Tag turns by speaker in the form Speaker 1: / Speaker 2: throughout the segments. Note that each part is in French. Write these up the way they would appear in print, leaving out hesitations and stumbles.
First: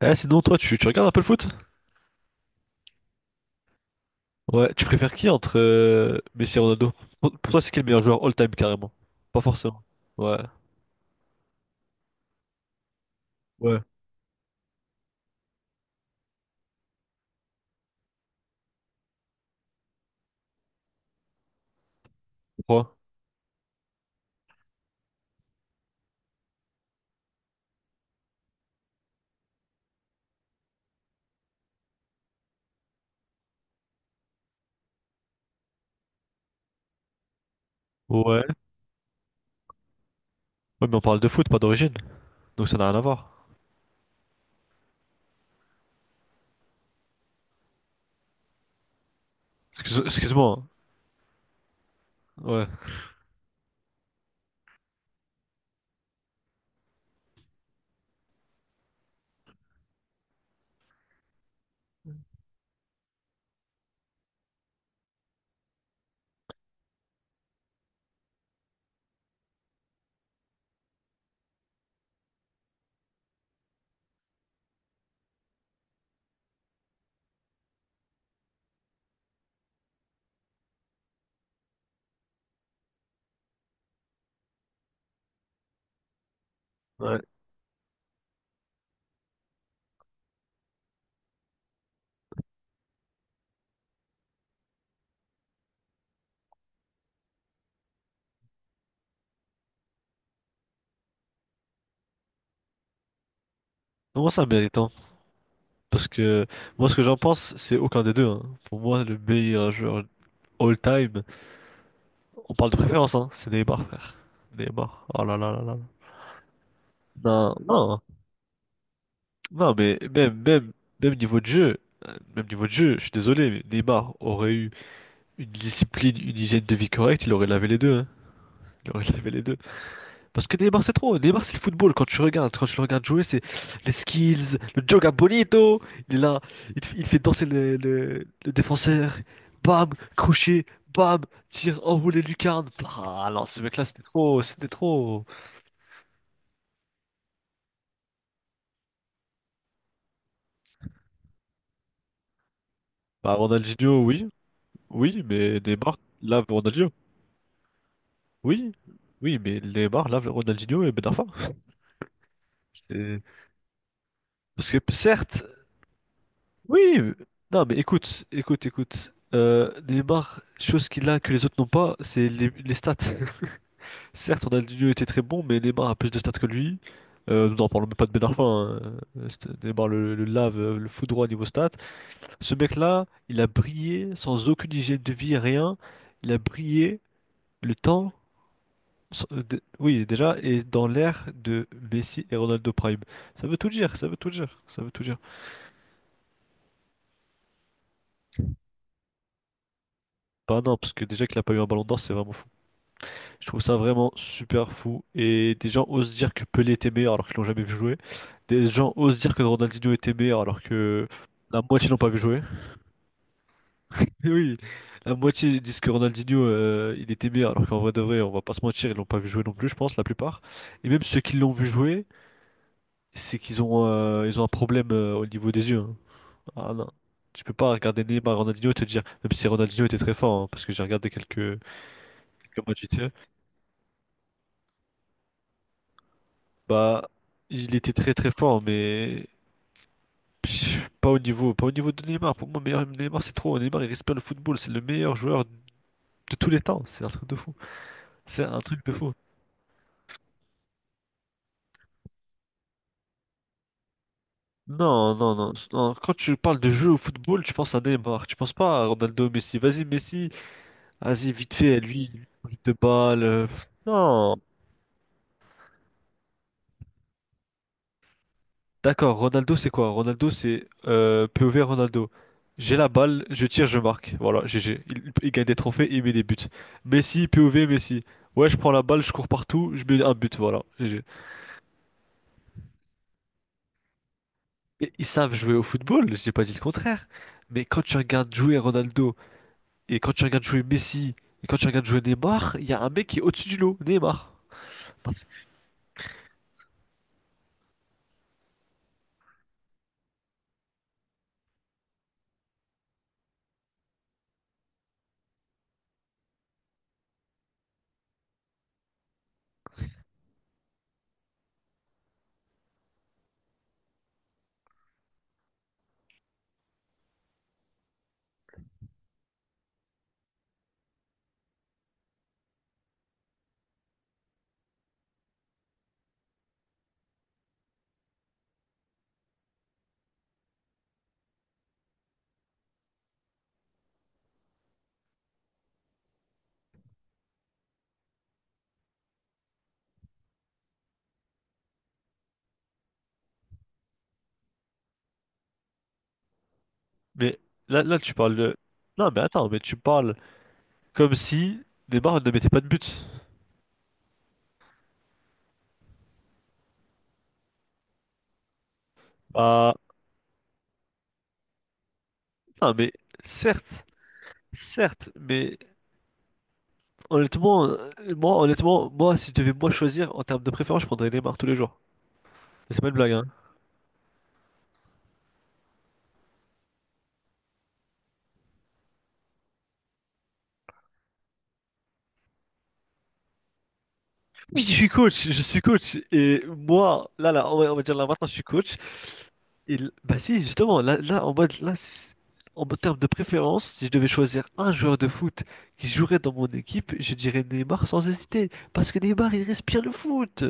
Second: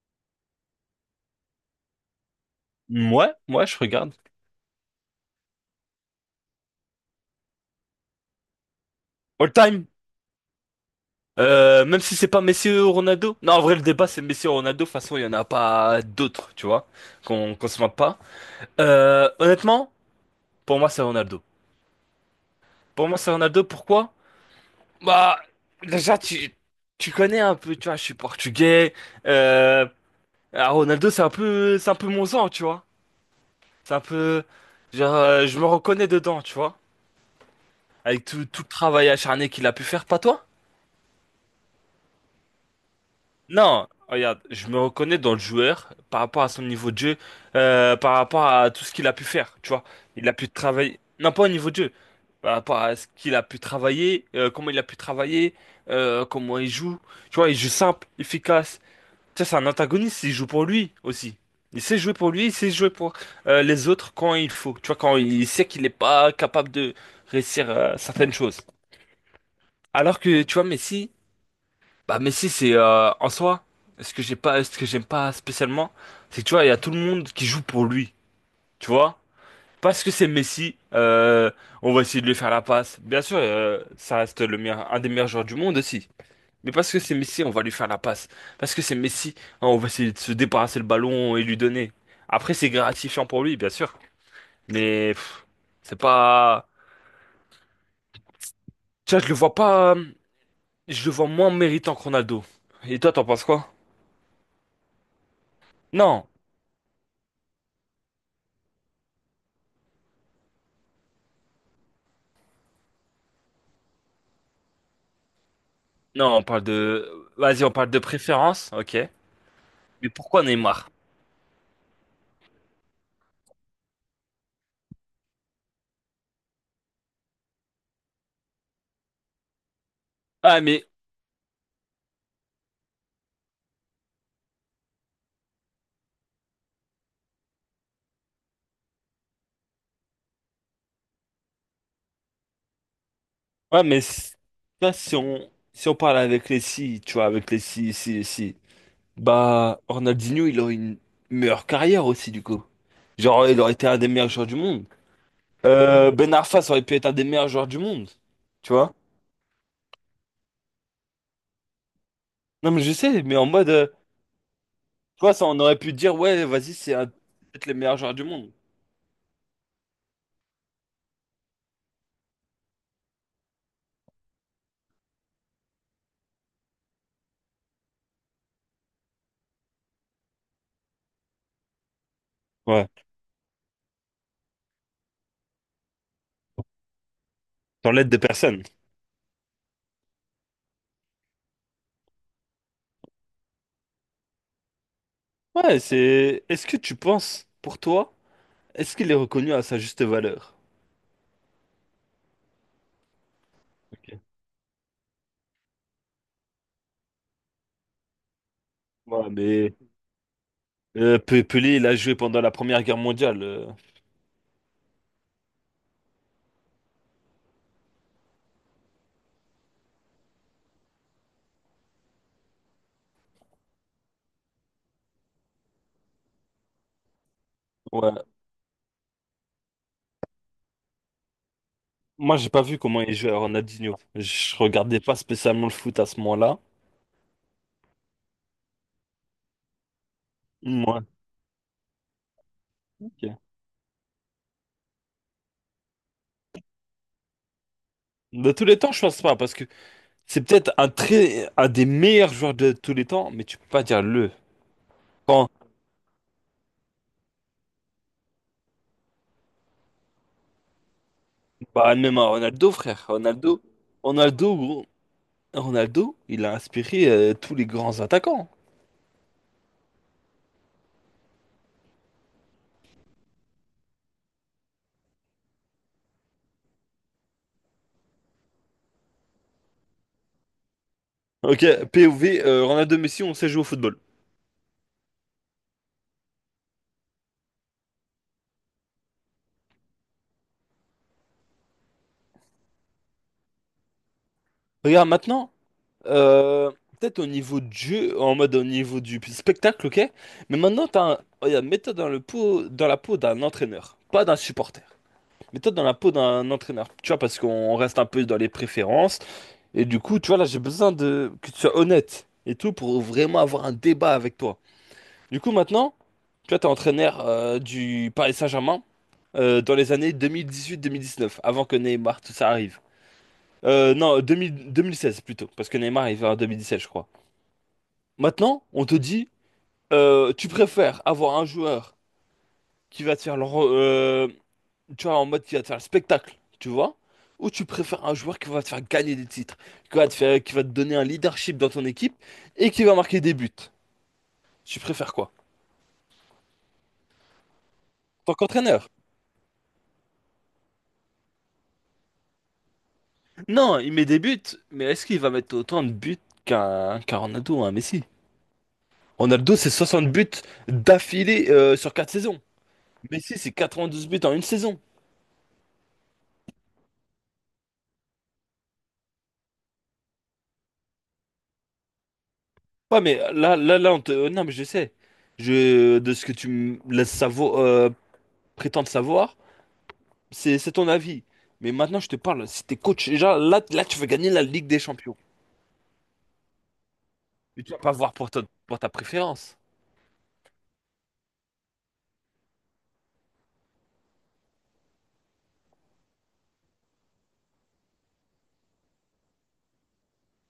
Speaker 1: Sinon, toi, tu regardes un peu le foot?
Speaker 2: Ouais, ouais, je regarde.
Speaker 1: Ouais, tu préfères qui entre Messi et Ronaldo? Pour toi, c'est qui le meilleur joueur all-time carrément? Pas
Speaker 2: All
Speaker 1: forcément.
Speaker 2: time.
Speaker 1: Ouais.
Speaker 2: Même si c'est pas Messi ou Ronaldo. Non, en vrai,
Speaker 1: Ouais.
Speaker 2: le débat, c'est Messi ou Ronaldo. De toute façon, il y en a pas d'autres, tu vois, qu'on se moque pas. Honnêtement, pour moi, c'est Ronaldo.
Speaker 1: Pourquoi?
Speaker 2: Pour moi, c'est Ronaldo. Pourquoi? Bah, déjà, tu connais un peu, tu vois, je suis portugais. Euh, alors, Ronaldo, c'est un peu mon sang, tu vois. C'est un peu, genre, je me reconnais dedans, tu vois. Avec
Speaker 1: Ouais.
Speaker 2: tout le travail acharné qu'il a pu faire, pas toi?
Speaker 1: Ouais, mais on parle de foot, pas d'origine. Donc ça n'a rien à voir.
Speaker 2: Non, regarde, je me reconnais dans le joueur par rapport à son niveau de jeu, par rapport à tout ce qu'il a pu faire, tu vois. Il a pu
Speaker 1: Excuse-moi.
Speaker 2: travailler, non pas au niveau de jeu,
Speaker 1: Hein.
Speaker 2: par
Speaker 1: Ouais.
Speaker 2: rapport à ce qu'il a pu travailler, comment il a pu travailler, comment il joue. Tu vois, il joue simple, efficace. Tu sais, c'est un antagoniste, il joue pour lui aussi. Il sait jouer pour lui, il sait jouer pour les autres quand il faut. Tu vois, quand il sait qu'il n'est pas capable de réussir certaines choses. Alors que, tu vois, Messi... Bah Messi c'est en soi, ce que j'ai pas, ce que j'aime pas spécialement, c'est que tu vois, il y a tout le monde qui joue pour lui, tu vois. Parce que c'est Messi, on va essayer de lui faire la passe. Bien sûr, ça reste le meilleur, un des meilleurs joueurs du monde aussi. Mais parce que c'est
Speaker 1: Ouais.
Speaker 2: Messi, on va lui faire la passe. Parce que c'est Messi, hein, on va essayer de se débarrasser le ballon et lui donner. Après, c'est gratifiant pour lui, bien sûr. Mais c'est pas, tu vois, je le vois pas, je le vois moins méritant que Ronaldo. Et toi, t'en penses quoi?
Speaker 1: Non, moi, c'est un méritant. Parce
Speaker 2: Non.
Speaker 1: que moi, ce que j'en pense, c'est aucun des deux. Hein. Pour moi, le meilleur joueur all-time, on parle de préférence, hein. C'est Neymar, frère. Neymar. Oh là là là là.
Speaker 2: Non, on parle de...
Speaker 1: Non,
Speaker 2: Vas-y, on parle de
Speaker 1: non.
Speaker 2: préférence, ok.
Speaker 1: Non, mais
Speaker 2: Mais pourquoi Neymar?
Speaker 1: même niveau de jeu, même niveau de jeu, je suis désolé, mais Neymar aurait eu une discipline, une hygiène de vie correcte, il aurait lavé les deux, hein. Il aurait lavé les deux. Parce que
Speaker 2: Ah,
Speaker 1: Neymar,
Speaker 2: mais...
Speaker 1: c'est trop. Neymar, c'est le football. Quand tu regardes, quand tu le regardes jouer, c'est les skills, le joga bonito. Il est là, il fait danser le défenseur. Bam, crochet, bam, tir, enroulé lucarne. Ah non, ce
Speaker 2: Ouais,
Speaker 1: mec-là,
Speaker 2: mais...
Speaker 1: c'était trop, c'était
Speaker 2: Ça, si
Speaker 1: trop.
Speaker 2: on... Si on parle avec les si, tu vois, avec les si, si, si... Bah, Ronaldinho, il aurait une meilleure carrière aussi, du coup.
Speaker 1: Bah,
Speaker 2: Genre, il aurait été un
Speaker 1: Ronaldinho,
Speaker 2: des
Speaker 1: oui,
Speaker 2: meilleurs joueurs du monde.
Speaker 1: oui, mais Neymar,
Speaker 2: Ben
Speaker 1: là,
Speaker 2: Arfa, ça aurait
Speaker 1: Ronaldinho.
Speaker 2: pu être un des meilleurs joueurs du monde.
Speaker 1: Oui,
Speaker 2: Tu vois?
Speaker 1: oui, mais Neymar lave le Ronaldinho et Ben Arfa.
Speaker 2: Non, mais je
Speaker 1: C'est-
Speaker 2: sais, mais en mode...
Speaker 1: Parce que
Speaker 2: tu vois,
Speaker 1: certes,
Speaker 2: ça, on aurait pu dire, ouais, vas-y, c'est
Speaker 1: oui,
Speaker 2: un...
Speaker 1: non,
Speaker 2: peut-être les
Speaker 1: mais
Speaker 2: meilleurs joueurs du
Speaker 1: écoute,
Speaker 2: monde.
Speaker 1: écoute, écoute. Neymar, chose qu'il a que les autres n'ont pas, c'est les stats. Certes, Ronaldinho était très bon, mais Neymar a plus de stats que lui. Nous n'en parlons même pas de Ben Arfa. Hein. Neymar le lave, le foudroie niveau stats. Ce
Speaker 2: Ouais,
Speaker 1: mec-là, il a brillé sans aucune hygiène de vie, rien. Il a brillé le
Speaker 2: sans l'aide
Speaker 1: temps
Speaker 2: de personne.
Speaker 1: Oui, déjà, et dans l'ère de Messi et Ronaldo Prime. Ça veut tout dire, ça veut tout dire, ça veut tout dire.
Speaker 2: Ouais, c'est... Est-ce que tu penses, pour toi... Est-ce qu'il est reconnu à sa juste valeur?
Speaker 1: Bah non, parce que déjà qu'il a pas eu un ballon d'or, c'est vraiment fou. Je trouve ça vraiment
Speaker 2: Ok.
Speaker 1: super fou. Et des gens osent dire que Pelé était meilleur alors qu'ils l'ont jamais vu jouer. Des gens osent
Speaker 2: Ouais,
Speaker 1: dire que
Speaker 2: mais
Speaker 1: Ronaldinho était meilleur alors que la
Speaker 2: Pelé, il
Speaker 1: moitié
Speaker 2: a
Speaker 1: l'ont pas
Speaker 2: joué
Speaker 1: vu jouer.
Speaker 2: pendant la Première Guerre mondiale. euh,
Speaker 1: Oui, la moitié disent que Ronaldinho, il était meilleur alors qu'en vrai de vrai, on va pas se mentir, ils l'ont pas vu jouer non plus, je pense, la plupart. Et même ceux qui l'ont vu jouer, c'est qu'ils ont, ils ont un problème, au niveau des yeux. Hein. Ah non. Tu peux pas regarder
Speaker 2: ouais.
Speaker 1: Neymar, Ronaldinho et te dire, même si Ronaldinho était très fort, hein, parce que j'ai regardé quelques,
Speaker 2: Moi, j'ai pas
Speaker 1: quelques
Speaker 2: vu
Speaker 1: matchs vite
Speaker 2: comment
Speaker 1: fait,
Speaker 2: il jouait à Ronaldinho. Je regardais pas spécialement le foot à ce moment-là.
Speaker 1: bah, il était très très fort, mais pff,
Speaker 2: Moi,
Speaker 1: pas au niveau de Neymar. Pour moi, meilleur Neymar, c'est
Speaker 2: ok.
Speaker 1: trop. Neymar, il respire le football, c'est le meilleur joueur de tous les temps. C'est un truc de fou. C'est
Speaker 2: De
Speaker 1: un
Speaker 2: tous les
Speaker 1: truc de
Speaker 2: temps, je
Speaker 1: fou.
Speaker 2: pense pas, parce que c'est peut-être un très, un des meilleurs joueurs de tous les temps, mais tu peux pas dire le.
Speaker 1: Non, non,
Speaker 2: Quand,
Speaker 1: non, non. Quand tu parles de jeu au football, tu penses à Neymar, tu penses pas à Ronaldo, Messi. Vas-y, Messi, vas-y, vite fait,
Speaker 2: bah, même à
Speaker 1: lui,
Speaker 2: Ronaldo,
Speaker 1: de
Speaker 2: frère.
Speaker 1: balle.
Speaker 2: Ronaldo,
Speaker 1: Non.
Speaker 2: Ronaldo, gros. Ronaldo, il a inspiré tous les grands attaquants.
Speaker 1: D'accord, Ronaldo c'est quoi? Ronaldo c'est POV Ronaldo. J'ai la balle, je tire, je marque. Voilà, GG. Il gagne des trophées, il met des buts. Messi, POV, Messi. Ouais, je prends la balle, je cours partout, je mets un but, voilà, GG.
Speaker 2: Ok, POV, Ronaldo Messi, on sait jouer au football.
Speaker 1: Et ils savent jouer au football, j'ai pas dit le contraire. Mais quand tu regardes jouer Ronaldo, et quand tu regardes jouer Messi, et quand tu regardes jouer Neymar, il y a un mec qui est au-dessus du lot, Neymar.
Speaker 2: Regarde
Speaker 1: Parce-
Speaker 2: maintenant. Euh, peut-être au niveau du jeu, en mode au niveau du spectacle, ok? Mais maintenant, t'as un... regarde, mets-toi dans la peau d'un entraîneur, pas d'un supporter. Mets-toi dans la peau d'un entraîneur, tu vois, parce qu'on reste un peu dans les préférences. Et du coup, tu vois, là, j'ai besoin de que tu sois honnête et tout pour vraiment avoir un débat avec toi. Du coup, maintenant, tu vois, t'es entraîneur du Paris Saint-Germain dans les années 2018-2019, avant que Neymar, tout ça arrive. Non, 2000 2016 plutôt, parce que Neymar est en 2017, je crois. Maintenant, on te dit, tu préfères avoir un joueur qui va te faire tu vois, en mode qui va te faire le spectacle, tu vois, ou tu préfères un joueur qui va te faire gagner des titres, qui va te faire, qui va te donner un leadership dans ton équipe et qui va marquer des buts. Tu préfères quoi?
Speaker 1: Mais là, là tu
Speaker 2: Tant
Speaker 1: parles de...
Speaker 2: qu'entraîneur?
Speaker 1: Non mais attends, mais tu parles comme si Neymar ne mettait pas de but.
Speaker 2: Non, il met des buts, mais est-ce qu'il va mettre autant de buts qu'un Ronaldo ou un Messi? Ronaldo, c'est
Speaker 1: Bah...
Speaker 2: 60 buts d'affilée sur 4 saisons.
Speaker 1: Non mais...
Speaker 2: Messi, c'est
Speaker 1: Certes,
Speaker 2: 92 buts en une saison.
Speaker 1: certes, mais honnêtement, moi, honnêtement, moi, si je devais moi choisir en termes de préférence, je prendrais Neymar tous les jours. Mais c'est pas une
Speaker 2: Ouais,
Speaker 1: blague,
Speaker 2: mais
Speaker 1: hein.
Speaker 2: là, on te... Non, mais je sais. Je... De ce que tu me laisses prétendre savoir, c'est ton avis. Mais maintenant, je te parle. Si t'es coach, déjà, là, tu veux gagner la
Speaker 1: Oui,
Speaker 2: Ligue
Speaker 1: je
Speaker 2: des
Speaker 1: suis
Speaker 2: Champions.
Speaker 1: coach, je suis coach. Et moi, là, là,
Speaker 2: Mais tu
Speaker 1: on
Speaker 2: vas
Speaker 1: va
Speaker 2: pas
Speaker 1: dire là
Speaker 2: voir
Speaker 1: maintenant,
Speaker 2: pour
Speaker 1: je
Speaker 2: ta,
Speaker 1: suis coach.
Speaker 2: pour ta préférence.
Speaker 1: Bah si, justement, là, là en mode, là, si- en mode terme de préférence, si je devais choisir un joueur de foot qui jouerait dans mon équipe, je dirais Neymar sans hésiter. Parce que Neymar, il respire le foot.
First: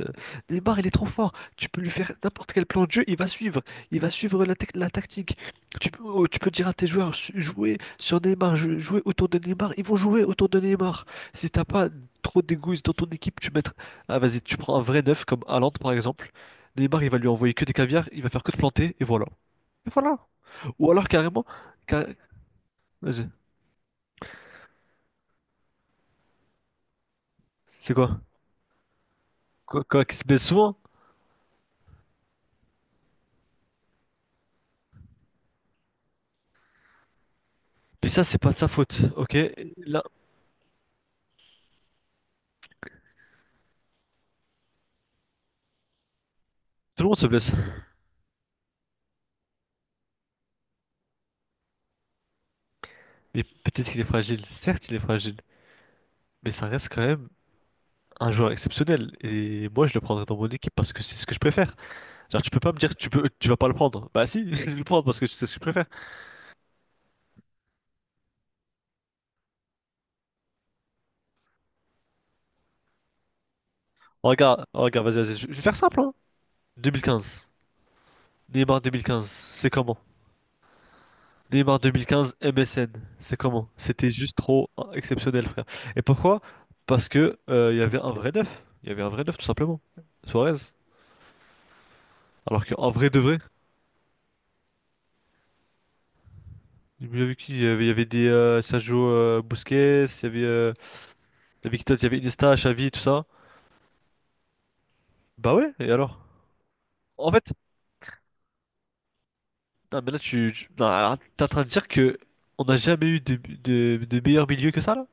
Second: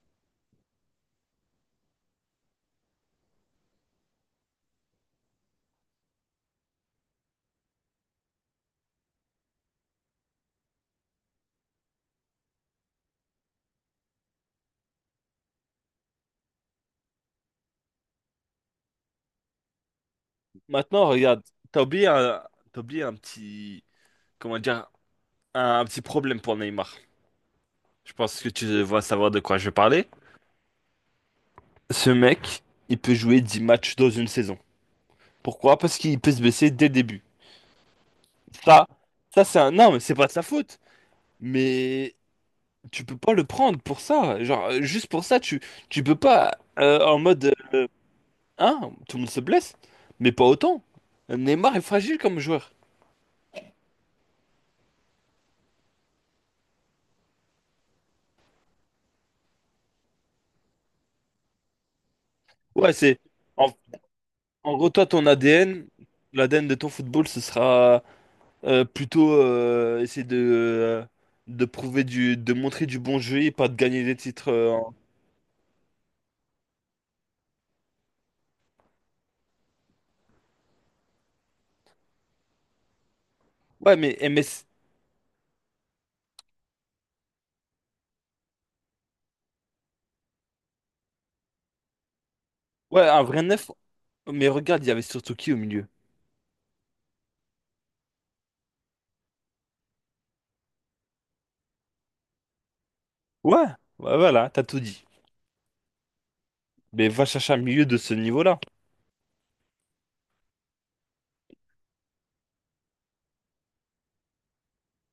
Speaker 1: Neymar, il est trop fort. Tu peux lui faire n'importe quel plan de jeu, il va suivre. Il va suivre la tactique. Tu peux, oh, tu peux dire à tes joueurs, jouez sur Neymar, jouez autour de Neymar. Ils vont jouer autour de Neymar. Si t'as pas trop d'égoïsme dans ton équipe, tu mets... Ah vas-y, tu prends un vrai neuf comme Haaland, par exemple. Neymar, il va lui envoyer que des caviars, il va faire que de planter, et voilà. Et voilà. Ou alors
Speaker 2: Maintenant, regarde,
Speaker 1: carrément,
Speaker 2: t'as
Speaker 1: ca-
Speaker 2: oublié un... t'as oublié un
Speaker 1: vas-y,
Speaker 2: petit... Comment dire? Un petit problème pour Neymar.
Speaker 1: c'est
Speaker 2: Je
Speaker 1: quoi?
Speaker 2: pense que tu vas savoir de quoi je vais
Speaker 1: Quoi, quoi,
Speaker 2: parler.
Speaker 1: qu'il se blesse souvent?
Speaker 2: Ce mec, il peut jouer 10 matchs dans une saison. Pourquoi? Parce qu'il peut se blesser dès le début.
Speaker 1: Mais ça, c'est pas de sa
Speaker 2: Ça,
Speaker 1: faute, ok?
Speaker 2: ça, c'est un... Non, mais
Speaker 1: Là,
Speaker 2: c'est pas de sa faute. Mais tu peux pas le prendre pour ça. Genre, juste pour ça, tu peux pas
Speaker 1: tout le monde
Speaker 2: en
Speaker 1: se
Speaker 2: mode
Speaker 1: blesse.
Speaker 2: hein, tout le monde se blesse, mais pas autant. Neymar est fragile comme joueur.
Speaker 1: Mais peut-être qu'il est fragile. Certes, il est fragile. Mais ça reste quand même un joueur exceptionnel. Et moi, je le prendrais dans mon équipe parce que c'est ce que je préfère. Genre, tu peux pas me dire
Speaker 2: Ouais,
Speaker 1: que tu
Speaker 2: c'est
Speaker 1: peux, tu vas pas
Speaker 2: en,
Speaker 1: le prendre. Bah si, je vais
Speaker 2: en
Speaker 1: le
Speaker 2: gros,
Speaker 1: prendre
Speaker 2: toi,
Speaker 1: parce que
Speaker 2: ton
Speaker 1: c'est ce que je préfère.
Speaker 2: ADN, l'ADN de ton football, ce sera plutôt essayer de prouver du, de montrer du bon jeu et pas de gagner des titres.
Speaker 1: Regarde, regarde, vas-y, vas-y, je vais faire simple, hein. 2015. Neymar 2015, c'est comment? Neymar 2015, MSN, c'est comment?
Speaker 2: Ouais,
Speaker 1: C'était
Speaker 2: mais
Speaker 1: juste
Speaker 2: MS,
Speaker 1: trop hein, exceptionnel, frère. Et pourquoi? Parce que il y avait un vrai neuf. Il y avait un vrai neuf, tout simplement. Suarez. Alors qu'en
Speaker 2: ouais,
Speaker 1: vrai de
Speaker 2: un
Speaker 1: vrai,
Speaker 2: vrai neuf. Mais regarde, il y avait surtout qui au milieu?
Speaker 1: j'ai bien vu qu'il y avait, il y avait des Sergio Busquets, il y avait qui d'autre? Il y avait Iniesta, Xavi, tout ça.
Speaker 2: Ouais, ouais, voilà, t'as tout dit.
Speaker 1: Bah ouais, et alors?
Speaker 2: Mais va
Speaker 1: En fait,
Speaker 2: chercher un milieu de ce niveau-là.
Speaker 1: non, mais là, non, alors, t'es en train de dire que on n'a jamais eu de meilleur milieu que ça, là?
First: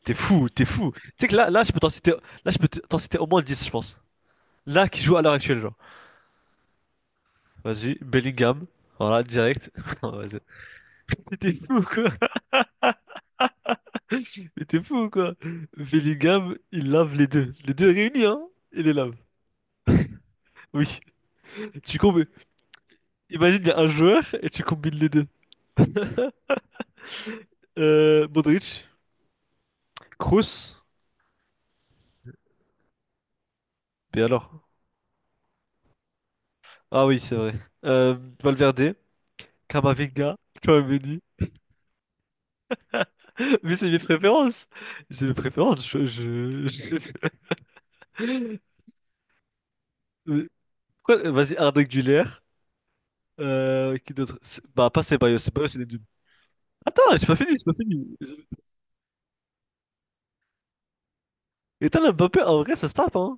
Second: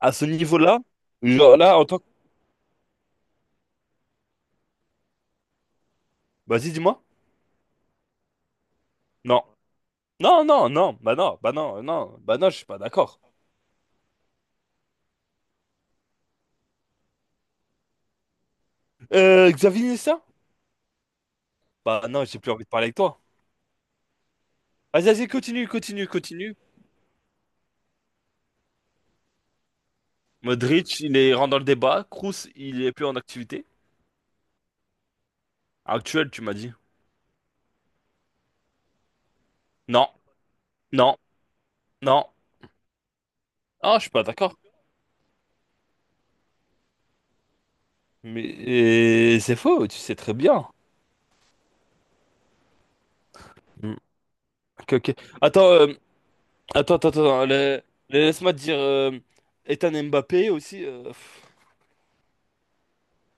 Speaker 2: À
Speaker 1: T'es
Speaker 2: ce
Speaker 1: fou, t'es
Speaker 2: niveau-là,
Speaker 1: fou. Tu sais que là,
Speaker 2: genre
Speaker 1: là, je
Speaker 2: là,
Speaker 1: peux
Speaker 2: en
Speaker 1: t'en
Speaker 2: tant que...
Speaker 1: citer, là, je peux t'en citer au moins 10, je pense. Là, qui joue à l'heure actuelle, genre.
Speaker 2: Vas-y, dis-moi.
Speaker 1: Vas-y, Bellingham. Voilà,
Speaker 2: Non.
Speaker 1: direct. Non, vas-y.
Speaker 2: Non, non, non. Bah
Speaker 1: Mais
Speaker 2: non, bah
Speaker 1: t'es fou ou
Speaker 2: non,
Speaker 1: quoi?
Speaker 2: non. Bah non, je suis pas d'accord.
Speaker 1: Mais t'es fou ou quoi? Bellingham, il lave les deux. Les deux réunis, hein? Il les lave.
Speaker 2: Xavi Nessa?
Speaker 1: Oui. Tu
Speaker 2: Bah non,
Speaker 1: combines.
Speaker 2: j'ai plus envie de parler avec toi.
Speaker 1: Imagine, il y a un joueur et tu combines
Speaker 2: Vas-y,
Speaker 1: les deux.
Speaker 2: vas-y, continue, continue, continue.
Speaker 1: Modric, Kroos.
Speaker 2: Modric, il est rentre dans le débat. Kroos, il est plus en activité.
Speaker 1: Mais alors?
Speaker 2: Actuel, tu m'as dit.
Speaker 1: Ah oui, c'est vrai. Valverde,
Speaker 2: Non,
Speaker 1: Camavinga,
Speaker 2: non,
Speaker 1: Tchouaméni.
Speaker 2: non.
Speaker 1: Mais c'est
Speaker 2: Ah,
Speaker 1: mes
Speaker 2: je suis pas d'accord.
Speaker 1: préférences. C'est mes préférences. Je-
Speaker 2: Mais c'est faux, tu sais très
Speaker 1: Mais
Speaker 2: bien.
Speaker 1: Vas-y, Arda Güler.
Speaker 2: Mm.
Speaker 1: Qui d'autre? Bah,
Speaker 2: Ok,
Speaker 1: pas
Speaker 2: ok.
Speaker 1: Ceballos. Ceballos,
Speaker 2: Attends,
Speaker 1: il est nul.
Speaker 2: attends,
Speaker 1: Attends,
Speaker 2: attends,
Speaker 1: j'ai pas
Speaker 2: attends.
Speaker 1: fini, j'ai pas fini.
Speaker 2: Laisse-moi te dire... Ethan Mbappé aussi... pff.
Speaker 1: Et t'as Mbappé, en vrai, ça se tape, hein?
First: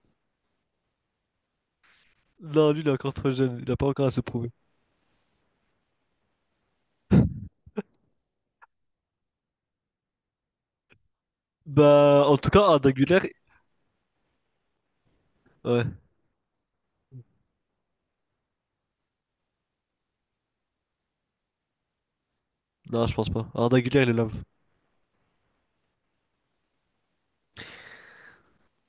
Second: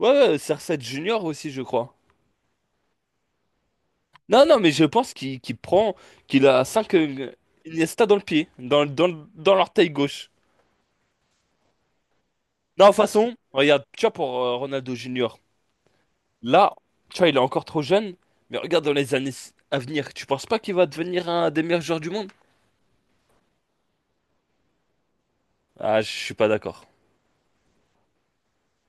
Speaker 2: Ouais, ouais, cr Junior aussi, je crois.
Speaker 1: Non, lui, il est encore trop jeune, il a pas encore à se
Speaker 2: Non,
Speaker 1: prouver.
Speaker 2: non, mais je pense qu'il prend, qu'il a 5 Iniesta dans le pied, dans l'orteil gauche.
Speaker 1: Bah, en tout cas,
Speaker 2: Non, de
Speaker 1: Arda
Speaker 2: toute
Speaker 1: Güler,
Speaker 2: façon, regarde, tu vois, pour Ronaldo Junior,
Speaker 1: ouais.
Speaker 2: là, tu vois, il est encore trop jeune, mais regarde dans les années à venir, tu penses pas qu'il va devenir un des meilleurs joueurs du monde?
Speaker 1: Non, je pense pas. Arda Güler, il est love.
Speaker 2: Ah, je suis pas d'accord.